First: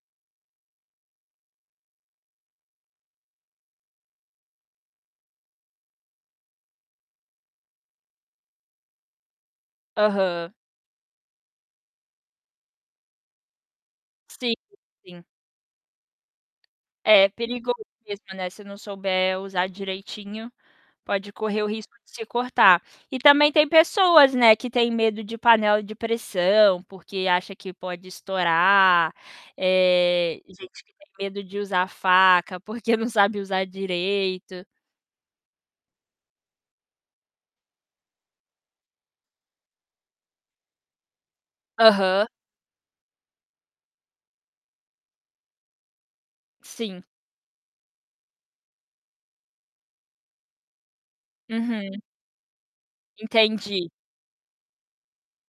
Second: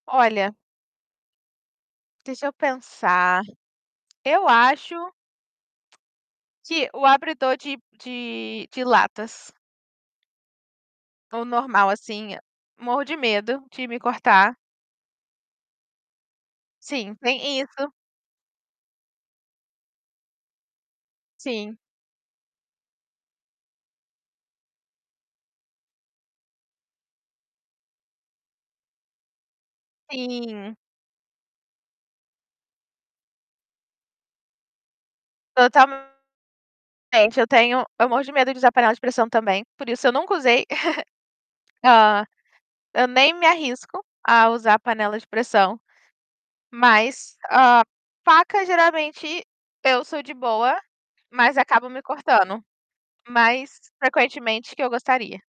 Olha deixa eu pensar. Eu acho que o abridor de de de latas Aham. o normal assim, eh, morro de medo de me Sim, cortar sim. Sim, É, nem perigoso isso. mesmo, né, se não souber usar direitinho, pode correr o Sim. risco de se cortar. E também tem pessoas, né, que têm medo de panela de pressão porque acha que pode estourar, eh, Sim. gente que tem medo de usar faca, porque não sabe usar direito. Totalmente. Eu tenho eu morro de medo de usar panela de pressão também, por isso eu nunca usei. Hã, Aham. eu nem me arrisco a usar a panela de pressão, Sim. mas, hã, faca geralmente eu sou de boa, mas acabo me Uhum. cortando, mais Entendi. frequentemente que eu gostaria.